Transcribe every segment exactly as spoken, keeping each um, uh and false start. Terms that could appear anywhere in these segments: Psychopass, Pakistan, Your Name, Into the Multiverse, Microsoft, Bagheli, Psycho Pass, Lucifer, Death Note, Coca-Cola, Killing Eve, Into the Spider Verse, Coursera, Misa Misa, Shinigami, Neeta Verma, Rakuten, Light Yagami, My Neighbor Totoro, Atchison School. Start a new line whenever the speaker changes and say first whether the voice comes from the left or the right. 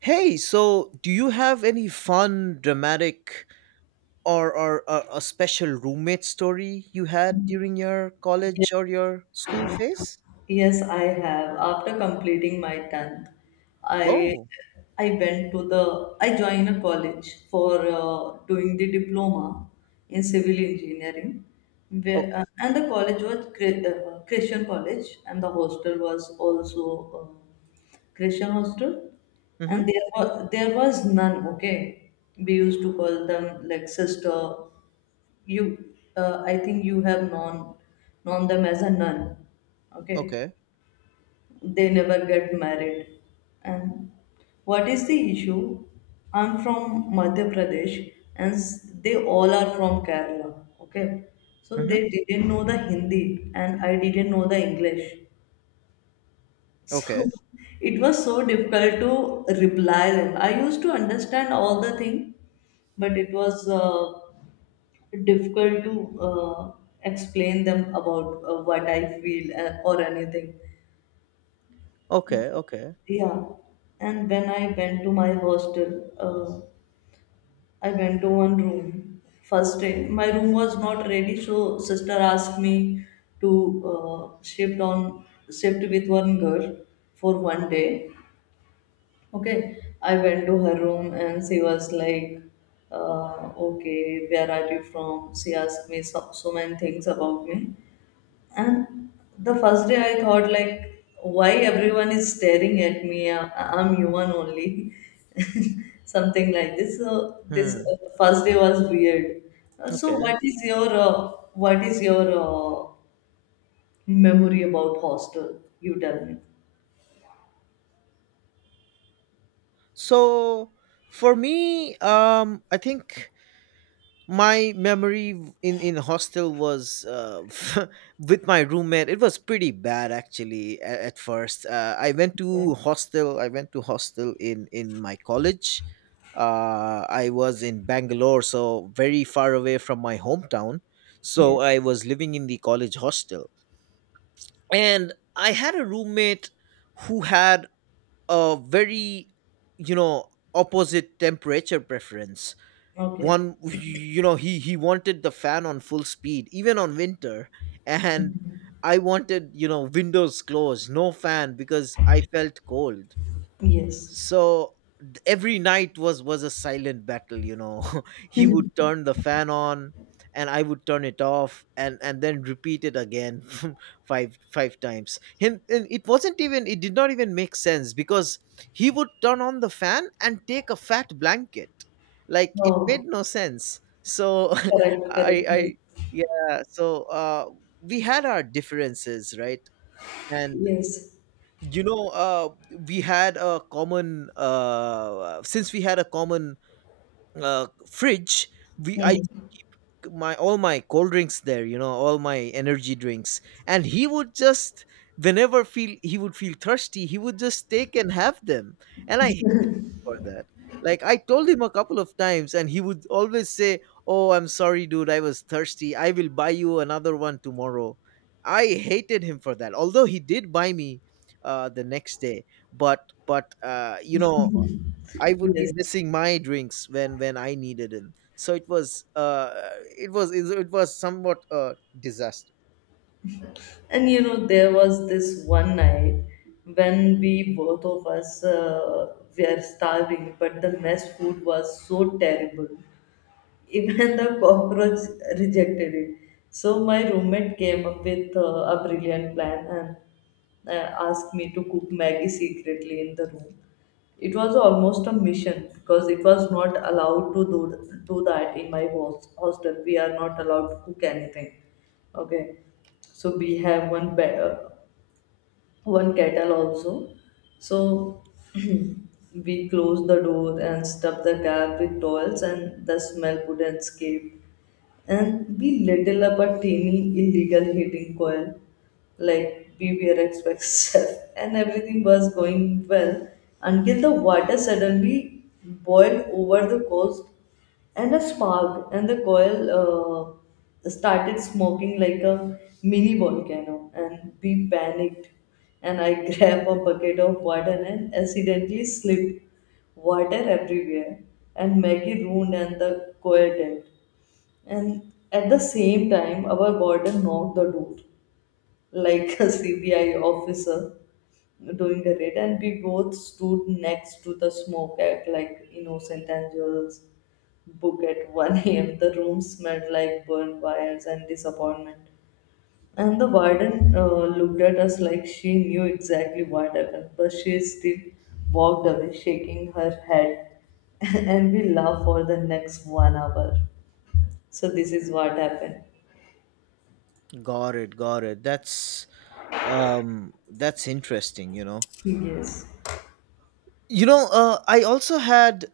right: Hey, so do you have any fun, dramatic, or, or a, a special roommate story you had during your
left: Ye-
right: college or your school phase?
left: Yes, I have. After completing my tenth, I
right: Oh,
left: I went to the I joined a college for uh, doing the diploma in civil engineering. Where,
right: oh,
left: uh, and the college was Chri- uh, Christian college, and the hostel was also uh, Christian hostel,
right: mm-hmm.
left: and there was there was none. Okay, we used to call them like sister. You uh, I think you have known known them as a nun. Okay,
right: Okay,
left: they never get married. And what is the issue, I'm from Madhya Pradesh, and s- they all are from Kerala. Okay, so
right: mm-hmm.
left: they didn't know the Hindi, and I didn't know the English. So
right: Okay,
left: it was so difficult to reply them. I used to understand all the thing, but it was uh, difficult to uh, explain them about uh, what I feel uh, or anything.
right: okay, okay,
left: Yeah, and when I went to my hostel, uh, I went to one room. First day, my room was not ready, so sister asked me to uh, shift on shift with one girl for one day. Okay, I went to her room and she was like, uh, "Okay, where are you from?" She asked me so, so many things about me, and the first day I thought like, why everyone is staring at me? I- I'm human only. Something like this. So this
right: hmm,
left: uh, first day was weird. Uh, So
right: okay.
left: what is your uh, what is your uh, memory about hostel? You tell me.
right: So for me, um, I think my memory in in hostel was uh, with my roommate it was pretty bad actually at, at first, uh, I went to hostel I went to hostel in in my college. uh, I was in Bangalore, so very far away from my hometown. So
left: Yeah.
right: I was living in the college hostel, and I had a roommate who had a very, you know opposite temperature preference.
left: Okay.
right: One, you know he he wanted the fan on full speed even on winter, and
left: Mhm.
right: I wanted, you know windows closed, no fan, because I felt cold.
left: Yes.
right: So d- every night was was a silent battle, you know He would turn the fan on and I would turn it off, and and then repeat it again. five five times, him. And it wasn't even, it did not even make sense, because he would turn on the fan and take a fat blanket. Like, it made
left: Oh,
right: no sense. So
left: correct,
right: I
left: correct. Yes.
right: I yeah. So uh we had our differences, right? And,
left: Yes.
right: you know, uh, we had a common, uh, since we had a common, uh, fridge, we I
left: Mhm.
right: my, all my cold drinks there, you know, all my energy drinks, and he would just, whenever feel he would feel thirsty, he would just take and have them. And I for that. Like I told him a couple of times, and he would always say, "Oh, I'm sorry, dude. I was thirsty. I will buy you another one tomorrow." I hated him for that. Although he did buy me uh, the next day, but but uh, you know, I would be
left: Yes.
right: missing my drinks when when I needed them. So it was uh, it was it was somewhat a disaster.
left: And you know, there was this one night when we both of us uh, were starving, but the mess food was so terrible even the cockroach rejected it. So my roommate came up with uh, a brilliant plan and uh, asked me to cook Maggie secretly in the room. It was almost a mission because it was not allowed to do, do that in my host, hostel. We are not allowed to cook anything. Okay, so we have one be- uh, one kettle also. So we closed the door and stuffed the cap with towels, and the smell couldn't escape, and be little about teeny illegal heating coil like B B R X itself. And everything was going well until the water suddenly boiled over the coast, and a spark and the coil uh, started smoking like a mini volcano, and we panicked, and I grabbed a bucket of water and accidentally slipped water everywhere, and Maggie ruined and the coil tent. And at the same time, our warden knocked the door like a C B I officer doing a raid, and we both stood next to the smoke, act like innocent angels. Book at one a m. The room smelled like burned wires and disappointment. And the warden uh, looked at us like she knew exactly what happened, but she still walked away, shaking her head. And we laughed for the next one hour. So, this is what happened.
right: Got it, got it. That's um that's interesting, you know.
left: Yes.
right: You know, uh I also had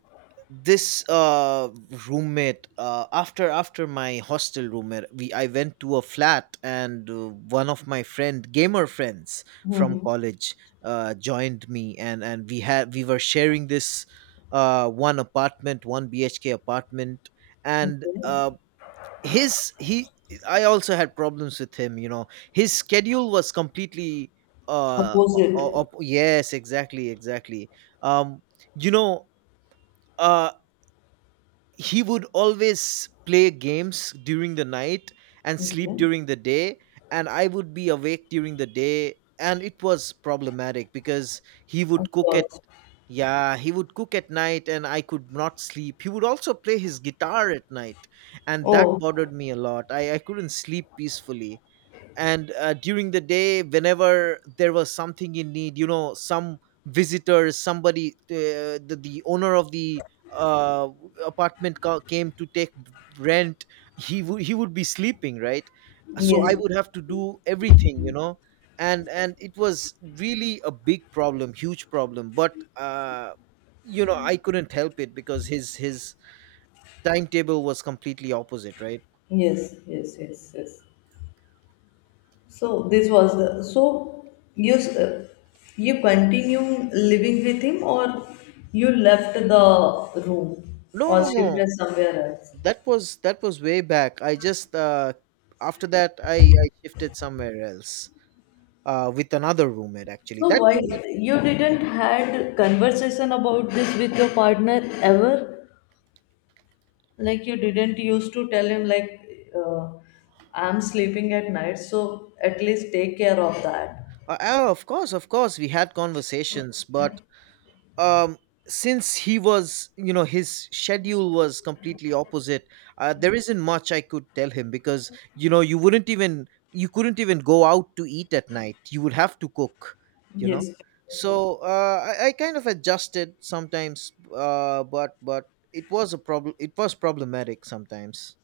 right: this uh roommate, uh after after my hostel roommate. We i went to a flat, and uh, one of my friend gamer friends from
left: Hmm.
right: college uh joined me, and and we had we were sharing this uh one apartment, one BHK apartment, and
left: Okay.
right: uh his he I also had problems with him. You know, his schedule was completely uh o- o-
left: Opposite.
right: op- yes, exactly, exactly. um you know, uh he would always play games during the night and sleep
left: Okay.
right: during the day. And I would be awake during the day, and it was problematic because he
left: Of
right: would cook at,
left: course.
right: yeah, he would cook at night, and I could not sleep. He would also play his guitar at night, and that
left: Oh,
right: bothered me a lot. i, I couldn't sleep peacefully. And uh, during the day, whenever there was something in need, you know, some visitors, somebody, uh, the, the owner of the, uh, apartment ca- came to take rent, he would, he would be sleeping, right? So
left: yes.
right: I would have to do everything, you know. And and it was really a big problem, huge problem. But uh you know, I couldn't help it because his his timetable was completely opposite, right?
left: Yes, yes, yes, yes. So this was the so you s- uh, you continue living with him, or you left the room,
right: No,
left: or
right: no, no,
left: shifted somewhere else?
right: that was that was way back. I just, uh after that, i i shifted somewhere else uh with another roommate. Actually,
left: So
right: that
left: why
right: roommate,
left: you didn't had conversation about this with your partner ever? Like you didn't used to tell him like uh, I'm sleeping at night, so at least take care of that.
right: uh, oh, of course, of course we had conversations, but um since he was, you know, his schedule was completely opposite, uh, there isn't much I could tell him, because, you know, you wouldn't even, you couldn't even go out to eat at night. You would have to cook, you know.
left: Yes.
right: So uh, I, I kind of adjusted sometimes, uh, but but it was a problem, it was problematic sometimes.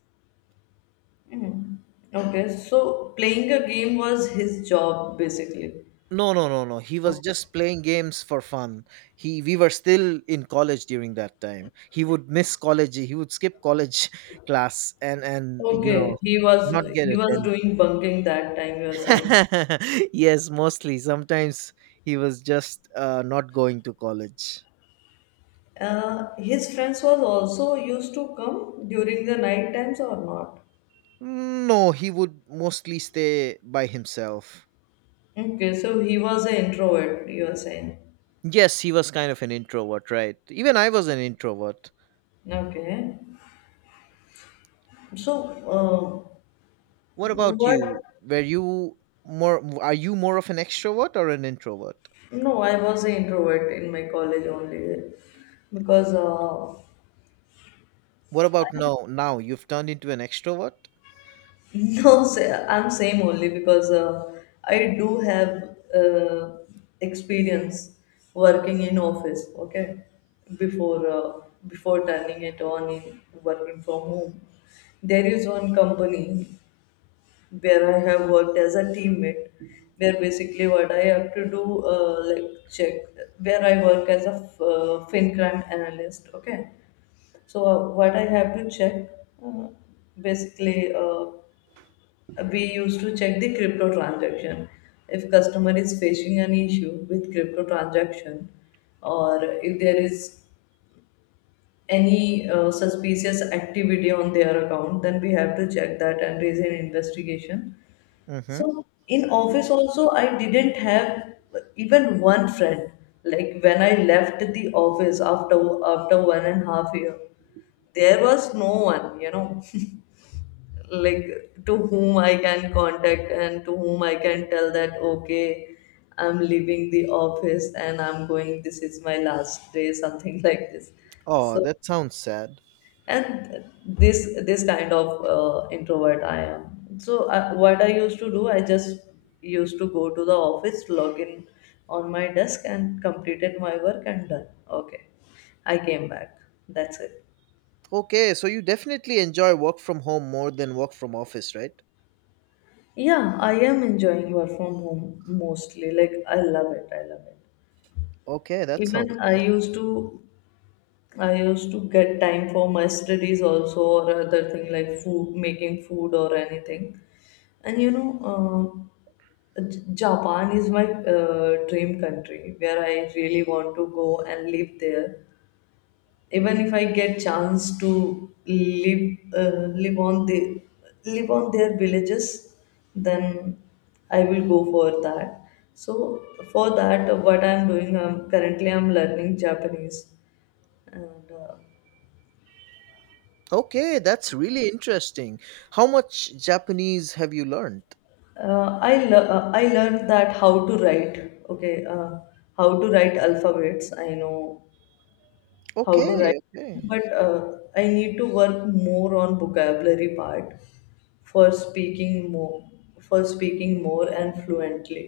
left: Mm. Okay, so playing a game was his job, basically.
right: No, no, no, no. He was
left: Okay.
right: just playing games for fun. He we were still in college during that time. He would miss college. He would skip college class and and you
left: Okay,
right: know,
left: he was
right: not get
left: he was
right: attended.
left: doing bunking that time, you were saying.
right: Yes, mostly. Sometimes he was just uh, not going to college.
left: Uh, his friends was also used to come during the night times or not?
right: No, he would mostly stay by himself.
left: Okay, so he was an introvert, you were saying.
right: Yes, he was kind of an introvert, right? Even I was an introvert.
left: Okay, so uh,
right: What about
left: what?
right: you? Were you more? Are you more of an extrovert or an introvert?
left: No, I was an introvert in my college only because uh,
right: What about now? Now you've turned into an extrovert?
left: no, say, I'm same only because uh, I do have uh, experience working in office. Okay, before uh, before turning it on in working from home, there is one company where I have worked as a teammate. Where basically what I have to do, uh, like check, where I work as a f- uh, fin crime analyst. Okay. So uh, what I have to check, uh, basically, uh, we used to check the crypto transaction. If customer is facing an issue with crypto transaction, or if there is any uh, suspicious activity on their account, then we have to check that and raise an investigation.
right: Mm-hmm.
left: So in office also, I didn't have even one friend. Like when I left the office after after one and a half year, there was no one, you know, like to whom I can contact and to whom I can tell that, okay, I'm leaving the office and I'm going. This is my last day, something like this.
right: Oh,
left: So,
right: that sounds sad.
left: and this this kind of uh, introvert I am. So uh, what I used to do, I just used to go to the office, log in on my desk, and completed my work, and done. Okay, I came back, that's it.
right: Okay, so you definitely enjoy work from home more than work from office, right?
left: Yeah, I am enjoying work from home mostly, like I love it. I love it.
right: Okay, that
left: Even
right: sounds
left: i
right: nice.
left: used to I used to get time for my studies also, or other thing like food, making food or anything. And you know, uh, J- Japan is my uh, dream country where I really want to go and live there. Even if I get chance to live uh, live on the live on their villages, then I will go for that. So for that, uh, what I'm doing, I'm currently I'm learning Japanese, and uh,
right: Okay, that's really interesting. How much Japanese have you learned?
left: uh, I le- uh, I learned that how to write. Okay, uh, how to write alphabets. I know how to
right: Okay,
left: write,
right: okay.
left: but uh, I need to work more on vocabulary part, for speaking more for speaking more and fluently.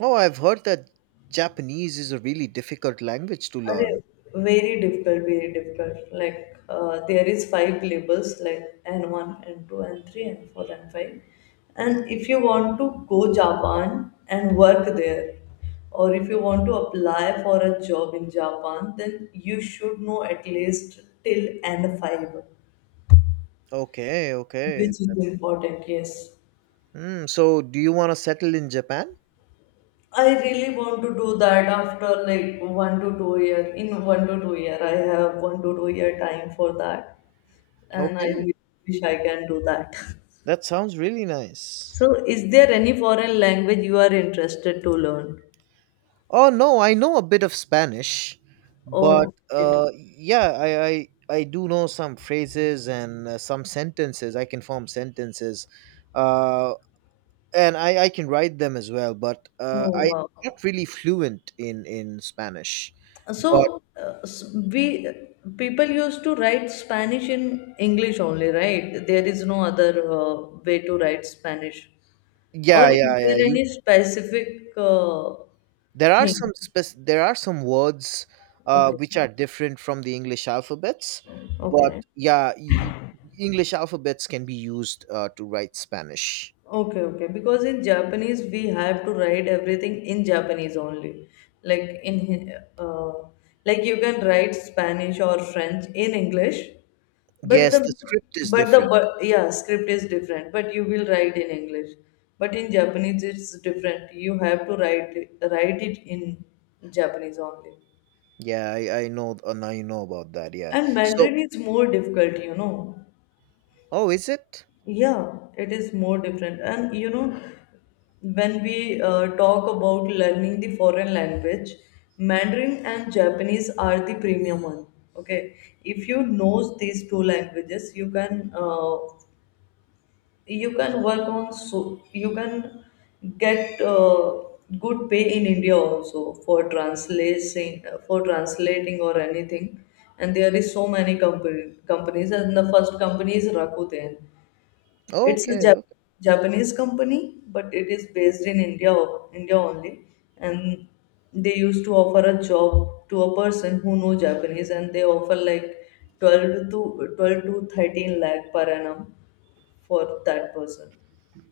right: Oh, I've heard that Japanese is a really difficult language to
left: Are
right: learn.
left: very difficult, very difficult. Like uh, there is five labels like N one, N two, N three, N four, N five. And if you want to go Japan and work there, or if you want to apply for a job in Japan, then you should know at least till N five.
right: Okay, okay.
left: Which is important, yes.
right: Hmm. So do you want to settle in Japan?
left: I really want to do that after like one to two year. In one to two year, I have one to two year time for that, and I
right: Okay.
left: wish I can do that.
right: That sounds really nice.
left: So, is there any foreign language you are interested to learn?
right: Oh no, I know a bit of Spanish, but
left: Oh, it.
right: uh, yeah, I, I I do know some phrases and uh, some sentences. I can form sentences, uh, and I, I can write them as well. But uh,
left: Oh,
right: I'm
left: wow.
right: not really fluent in in Spanish. But
left: So, uh, s- we people used to write Spanish in English only, right? There is no other uh, way to write Spanish.
right: yeah,
left: Or is
right: yeah, yeah.
left: there
right: You.
left: any specific uh,
right: There are
left: thing?
right: some spec- there are some words uh,
left: Okay,
right: which are different from the English alphabets, but
left: okay,
right: yeah, y- English alphabets can be used uh, to write Spanish.
left: okay, okay. Because in Japanese, we have to write everything in Japanese only. Like in, Hin- uh, like you can write Spanish or French in English, but
right: Yes,
left: the
right: the script is
left: but the
right: different.
left: wo- yeah, script is different. But you will write in English. But in Japanese, it's different. You have to write it- write it in Japanese only.
right: Yeah, I, I know. Uh, now you know about that. Yeah.
left: And
right: So,
left: Mandarin is more difficult, you know.
right: oh, is it?
left: Yeah, it is more different. And you know, when we uh, talk about learning the foreign language, Mandarin and Japanese are the premium one. Okay, if you know these two languages, you can uh, you can work on, so you can get uh, good pay in India also, for translating for translating or anything. And there is so many company, companies, and the first company is Rakuten.
right: Oh,
left: It's
right: okay,
left: a
right: okay,
left: Jap- Japanese company, but it is based in India, India only. And they used to offer a job to a person who know Japanese, and they offer like twelve to twelve to thirteen lakh per annum for that person.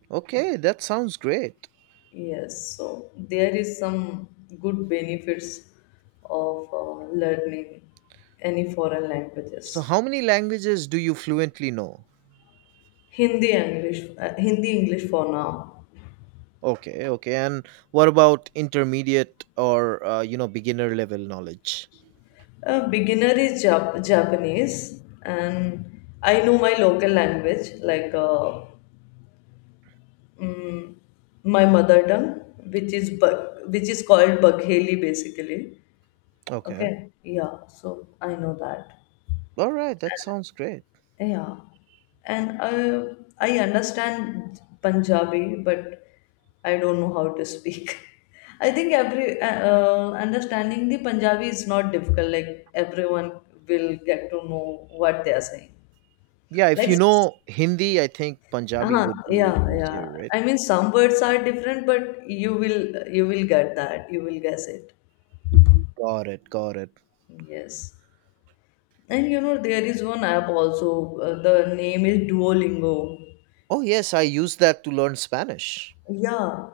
right: okay. That sounds great.
left: Yes, so there is some good benefits of uh, learning any foreign
right: So,
left: languages.
right: how many languages do you fluently know?
left: Hindi English, uh, Hindi English for now.
right: Okay, okay. And what about intermediate or, uh, you know, beginner level knowledge?
left: A beginner is Jap- Japanese, and I know my local language, like uh, mm, my mother tongue, which is Bag- which is called Bagheli, basically.
right: Okay.
left: Okay, yeah. So I know that.
right: All right. That sounds great.
left: Yeah, and I I understand Punjabi, but I don't know how to speak. I think every uh, uh, understanding the Punjabi is not difficult. Like everyone will get to know what they are saying.
right: Yeah, if
left: like
right: you know Hindi, I think Punjabi
left: uh
right: would
left: yeah,
right: be
left: yeah,
right: easier, right?
left: I mean some words are different, but you will you will get that, you will guess it.
right: Got it, got it.
left: Yes. And you know, there is one app also, uh, the name is Duolingo.
right: Oh yes, I use that to learn Spanish.
left: Yeah,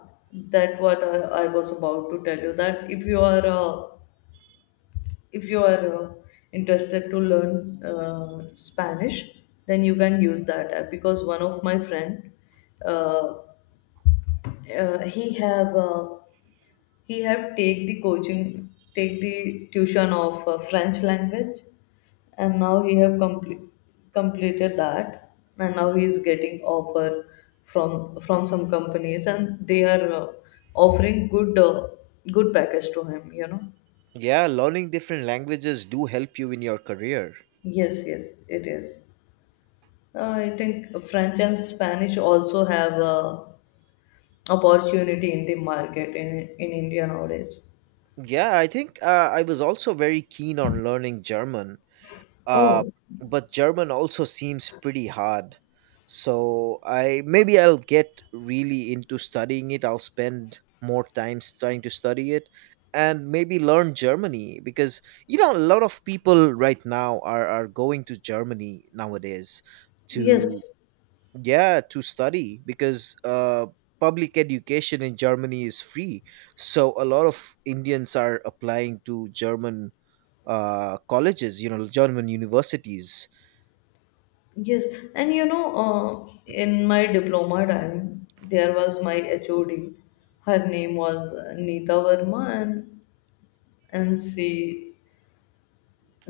left: that what I, I was about to tell you that, if you are uh, if you are uh, interested to learn uh, Spanish, then you can use that app, because one of my friend uh, uh, he have uh, he have take the coaching, take the tuition of uh, French language, and now he have complete completed that, and now he is getting offer from from some companies, and they are uh, offering good uh, good package to him. You know.
right: Yeah, learning different languages do help you in your career.
left: Yes, yes, it is. Uh, I think French and Spanish also have uh, opportunity in the market in in India nowadays.
right: Yeah, I think uh, I was also very keen on learning German, uh,
left: Oh,
right: but German also seems pretty hard. So I, maybe I'll get really into studying it. I'll spend more time s- trying to study it and maybe learn Germany, because, you know, a lot of people right now are are going to Germany nowadays to,
left: yes,
right: yeah, to study, because uh public education in Germany is free. So a lot of Indians are applying to German, uh, colleges, you know, German universities.
left: yes, and you know, uh, in my diploma time, there was my H O D. Her name was uh, Neeta Verma, and and she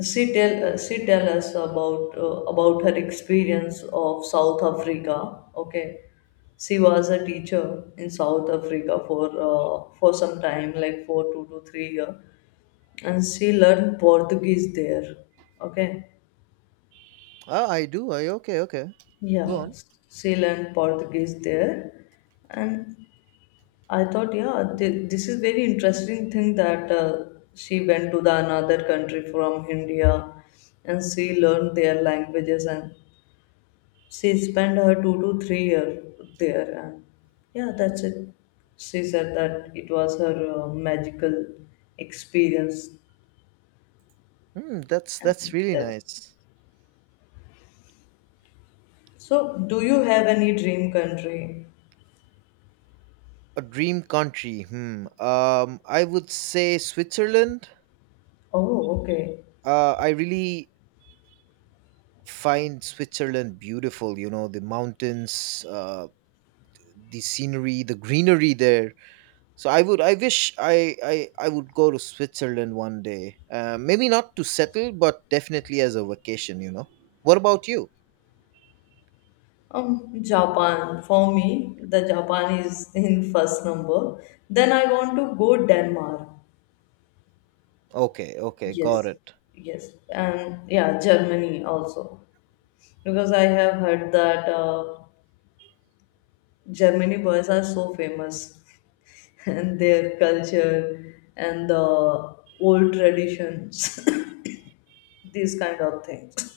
left: she tell uh, she tell us about uh, about her experience of South Africa. Okay, she was a teacher in South Africa for uh, for some time, like for two to three year, and she learned Portuguese there. Okay,
right: Ah, I do. I okay, okay. Go
left: yeah,
right: on.
left: she learned Portuguese there and I thought, yeah, th- this is very interesting thing that uh, she went to the another country from India, and she learned their languages, and she spent her two to three year there, and yeah, that's it. She said that it was her uh, magical experience,
right: Hmm, that's
left: and
right: that's really
left: that.
right: nice.
left: So, do you have any dream country?
right: A dream country. Hmm. Um, I would say Switzerland.
left: Oh, okay.
right: Uh, I really find Switzerland beautiful. You know, the mountains, uh, the scenery, the greenery there. So I would. I wish I I I would go to Switzerland one day. Uh, maybe not to settle, but definitely as a vacation. You know. What about you?
left: Um, Japan for me, the Japan is in first number. Then I want to go Denmark.
right: Okay. Okay. Got
left: Yes,
right: it.
left: yes, and yeah, Germany also because I have heard that uh, Germany boys are so famous and their culture and the old traditions, these kind of things.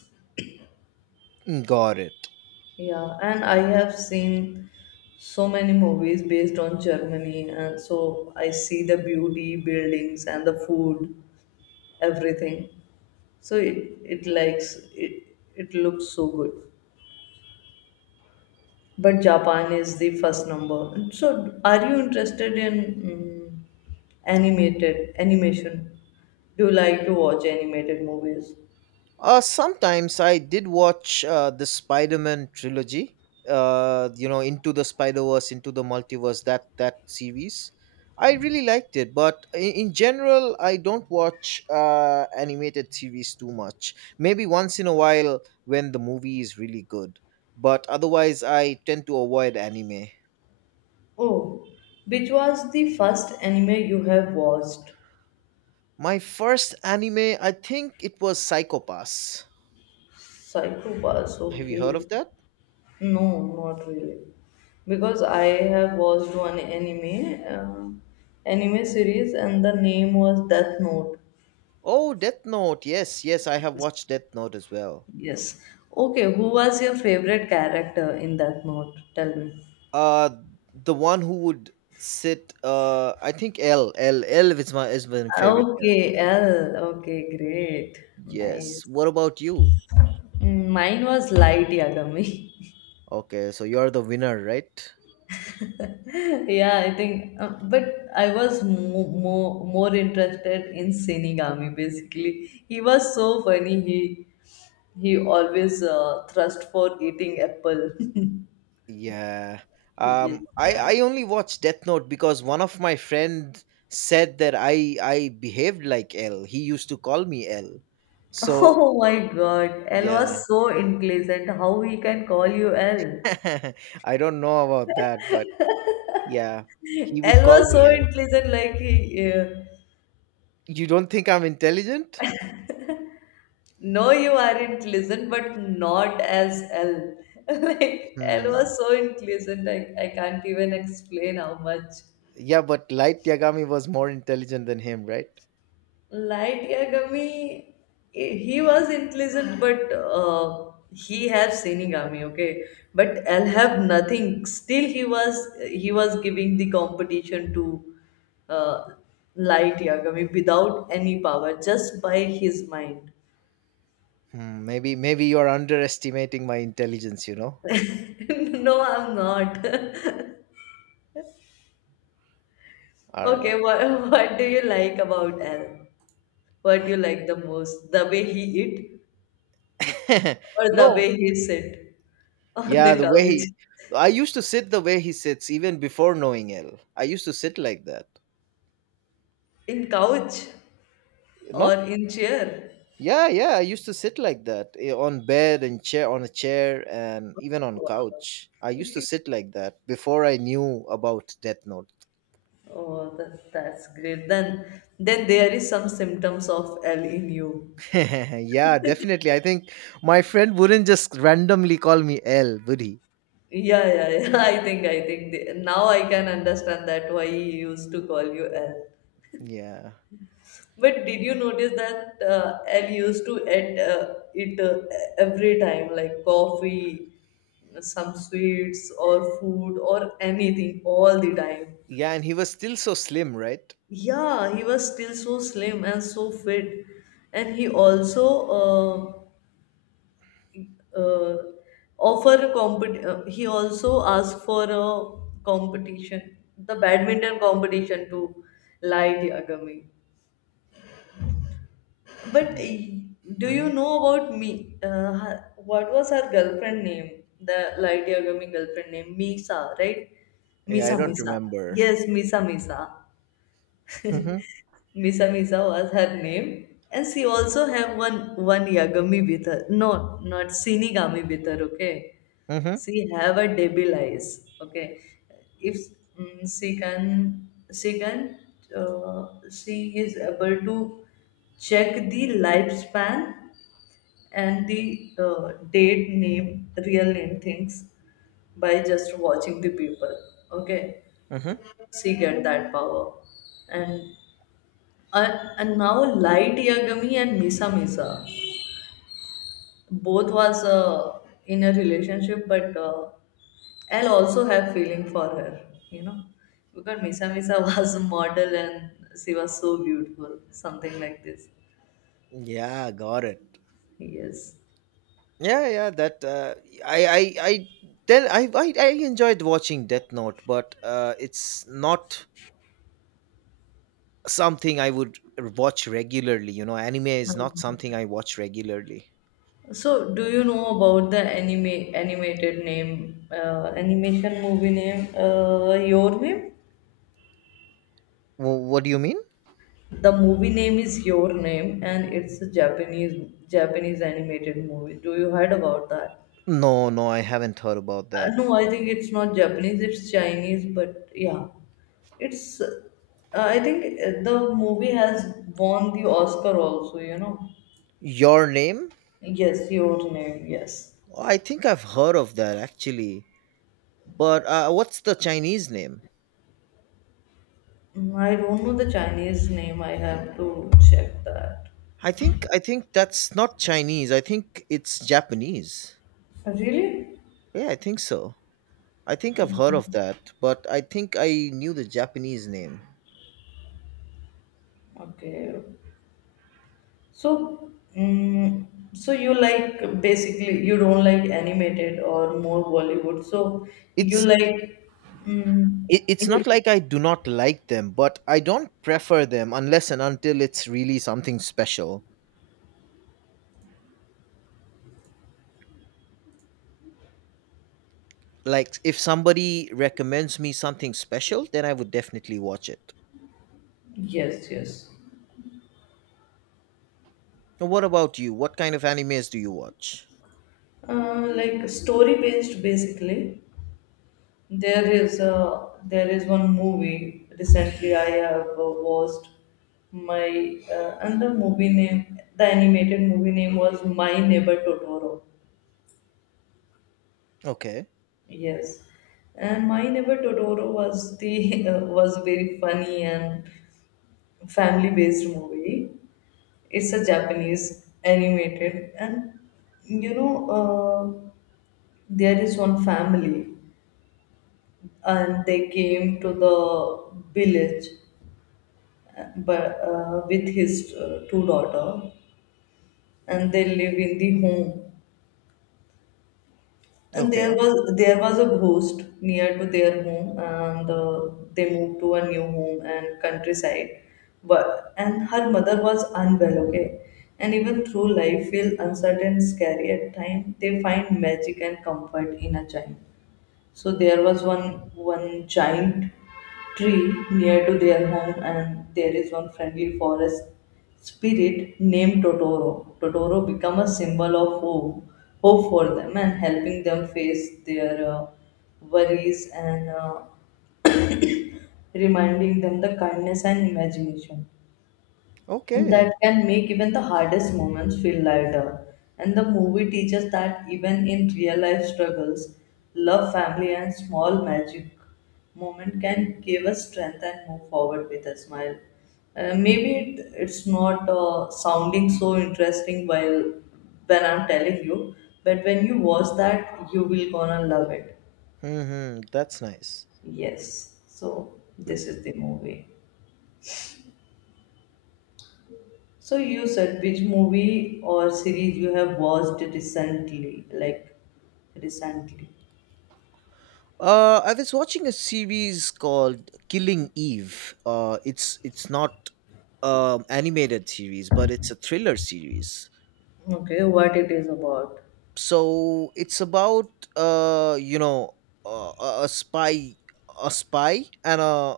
right: Got it.
left: Yeah, and I have seen so many movies based on Germany, and so I see the beauty, buildings, and the food, everything. So it it likes it it looks so good. But Japan is the first number. And so are you interested in mm, animated animation? Do you like to watch animated movies?
right: Uh, sometimes I did watch uh, the Spider Man trilogy. Uh, you know, Into the Spider Verse, Into the Multiverse. That that series, I really liked it. But in, in general, I don't watch uh, animated series too much. Maybe once in a while when the movie is really good. But otherwise, I tend to avoid anime.
left: Oh, which was the first anime you have watched?
right: My first anime, I think it was Psychopass.
left: Psycho Pass.
right: Have you heard
left: Okay.
right: of that?
left: No, not really. Because I have watched one anime, uh, anime series, and the name was Death Note.
right: Oh, Death Note. Yes, yes, I have watched Death Note as well.
left: Yes. Okay, who was your favorite character in Death Note? Tell me.
right: Uh the one who would sit, uh I think L L L is my is my favorite character.
left: Okay, L. Okay, great.
right: Yes.
left: Nice.
right: What about you?
left: Mm, mine was Light Yagami.
right: Okay, so you're the winner, right?
left: Yeah, I think, uh, but I was mo more more interested in Shinigami basically. He was so funny. He He always uh, thrust for eating apple.
right: Yeah. Um
left: Yes.
right: I I only watched Death Note because one of my friend said that I I behaved like L. He used to call me L. So,
left: Oh my God, L
right: yeah.
left: was so unpleasant. How he can call you L?
right: I don't know about that, but yeah, he would
left: L
right: call
left: was so
right: me.
left: unpleasant. Like he, uh,
right: You don't think I'm intelligent?
left: no, you are unpleasant, but not as L. Like L
right: Hmm.
left: was so unpleasant. I I can't even explain how much.
right: Yeah, but Light Yagami was more intelligent than him, right?
left: Light Yagami, he was intelligent, but uh, he have Shinigami, okay. But I'll have nothing. Still, he was he was giving the competition to uh, Light Yagami without any power, just by his mind.
right: Hmm, maybe, maybe you're underestimating my intelligence, you know?
left: No, I'm not.
right: All right.
left: Okay, what what do you like about Al? What do you like the most? The way he eat or the
right: No.
left: way he sit on the
right: Yeah, the way
left: couch?
right: he, I used to sit the way he sits even before knowing L. I used to sit like that.
left: In couch? Or
right: Not
left: in chair.
right: yeah, yeah, I used to sit like that, eh, on bed and chair, on a chair, and even on couch. I used to sit like that before I knew about Death Note.
left: Oh, that, that's great. Then, then there is some symptoms of L in you.
right: Yeah, definitely. I think my friend wouldn't just randomly call me L, would he?
left: Yeah, yeah, yeah. I think, I think the, now I can understand that why he used to call you L.
right: Yeah.
left: But did you notice that uh, L used to eat uh, it uh, every time, like coffee, some sweets, or food, or anything, all the time?
right: Yeah, and he was still so slim, right?
left: Yeah, he was still so slim and so fit, and he also. Uh, uh, offer a compet- uh, he also asked for a competition the badminton competition to Light Yagami but
right: Mm-hmm.
left: uh, do you know about me uh, her- what was her girlfriend name the Light Yagami girlfriend name Misa right?
right: Yeah, I
left: Misa
right: don't
left: Misa,
right: remember.
left: yes, Misa Misa.
right: Mm-hmm.
left: Misa Misa was her name, and she also have one one Yagami with her. No, not Shinigami with her. Okay,
right: Mm-hmm.
left: she have a devil eyes. Okay, if mm, she can, she can, uh, she is able to check the lifespan and the uh, date name, real name things by just watching the people. Okay,
right: Mm-hmm.
left: she get that power and and, and now Light Yagami and Misa Misa. Both was uh, in a relationship, but uh, I'll also have feeling for her, you know, because Misa Misa was a model and she was so beautiful, something like this.
right: Yeah, got it.
left: Yes.
right: Yeah, yeah. That uh, I, I, I. Then I, I, I enjoyed watching Death Note, but uh, it's not something I would watch regularly. You know, anime is not something
left: Mhm.
right: I watch regularly.
left: So, do you know about the anime animated name, uh, animation movie name, uh, Your Name?
right: Wh- what do you mean?
left: The movie name is Your Name, and it's a Japanese Japanese animated movie. Do you heard about that?
right: No, no, I haven't heard about
left: Uh,
right: that.
left: no, I think it's not Japanese. It's Chinese, but yeah, it's. Uh, I think uh, the movie has won the Oscar also. You know.
right: Your name?
left: Yes, Your Name. Yes.
right: Oh, I think I've heard of that actually. But uh, what's the Chinese name?
left: Mm, I don't know the Chinese name. I have to check that.
right: I think I think that's not Chinese. I think it's Japanese.
left: Really?
right: Yeah, I think so. I think I've heard of that, but I think I knew the Japanese name.
left: Okay. So, mm so you like basically you don't like animated or more Bollywood. So you
right: It's
left: like, mm,
right: it, it's not
left: you-
right: like I do not like them, but I don't prefer them unless and until it's really something special. Like if somebody recommends me something special, then I would definitely watch it.
left: yes, yes,
right: Now, what about you? What kind of animes do you watch?
left: uh, like story based basically. There is a there is one movie recently I have uh, watched my uh, and the movie name the animated movie name was My Neighbor Totoro.
right: Okay.
left: Yes, and My Neighbor Totoro was the uh, was a very funny and family based movie. It's a Japanese animated, and you know uh, there is one family, and they came to the village, uh, but uh, with his uh, two daughter, and they live in the home. And there
right: Okay.
left: was there was a ghost near to their home, and uh, they moved to a new home and countryside. But and her mother was unwell, okay. And even through life feel uncertain, scary at times, they find magic and comfort in a child. So there was one one giant tree near to their home, and there is one friendly forest spirit named Totoro. Totoro become a symbol of hope, hope for them, and helping them face their uh, worries and uh, reminding them the kindness and imagination and that
right: Okay.
left: can make even the hardest moments feel lighter. And the movie teaches that even in real life struggles, love, family, and small magic moment can give us strength and move forward with a smile. Uh, maybe it, it's not uh, sounding so interesting while when I'm telling you, but when you watch that, you will gonna love it.
right: Hmm, that's nice.
left: Yes. So this is the movie. So you said which movie or series you have watched recently, like recently.
right: Uh, I was watching a series called Killing Eve. Uh, it's it's not um animated series, but it's a thriller series.
left: Okay, what it is about?
right: So it's about, uh you know, uh, a a spy, a spy and a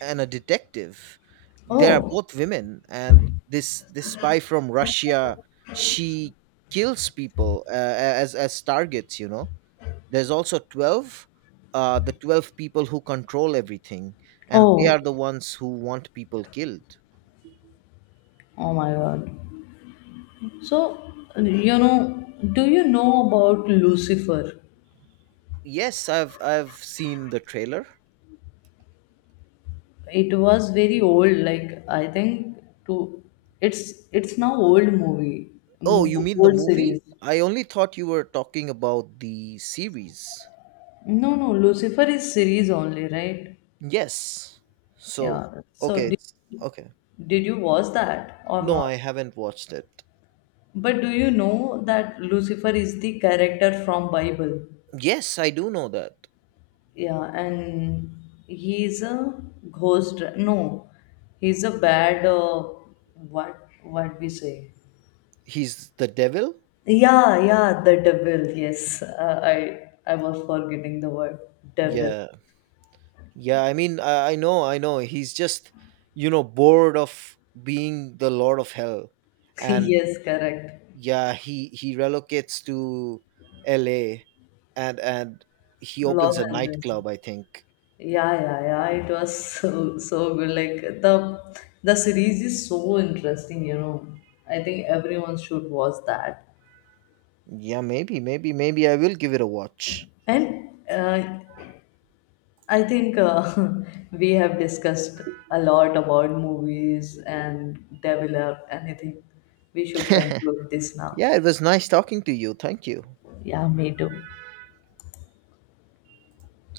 right: and a detective. They are
left: Oh,
right: both women, and this this spy from Russia, she kills people, uh, a- as as targets. You know, there's also twelve, uh, the twelve people who control everything, and they
left: oh,
right: are the ones who want people killed.
left: oh my God. So you know, do you know about Lucifer?
right: Yes, I've I've seen the trailer.
left: It was very old, like I think to it's it's now old movie,
right: Oh, you
left: mo-
right: mean the
left: old
right: movie?
left: series.
right: I only thought you were talking about the series.
left: No, no, Lucifer is series only, right?
right: Yes. So,
left: Yeah. So
right: okay,
left: did,
right: it's okay.
left: did you watch that or
right: No,
left: not?
right: I haven't watched it.
left: But do you know that Lucifer is the character from Bible?
right: Yes, I do know that.
left: Yeah, and he is a ghost. No, he's a bad. Uh, what what we say?
right: He's the devil?
left: Yeah, yeah, the devil. Yes, uh, I I was forgetting the word devil.
right: Yeah. Yeah, I mean, I, I know, I know. He's just, you know, bored of being the Lord of Hell, and
left: Yes, correct.
right: yeah, he he relocates to L A and and he opens
left: Los
right: a
left: Angeles.
right: nightclub. I think.
left: Yeah, yeah, yeah. It was so so good. Like the the series is so interesting, you know. I think everyone should watch that.
right: Yeah, maybe, maybe, maybe I will give it a watch.
left: And uh, I think uh, we have discussed a lot about movies and develop anything. We should conclude this now.
right: Yeah, it was nice talking to you. Thank you.
left: Yeah, me too.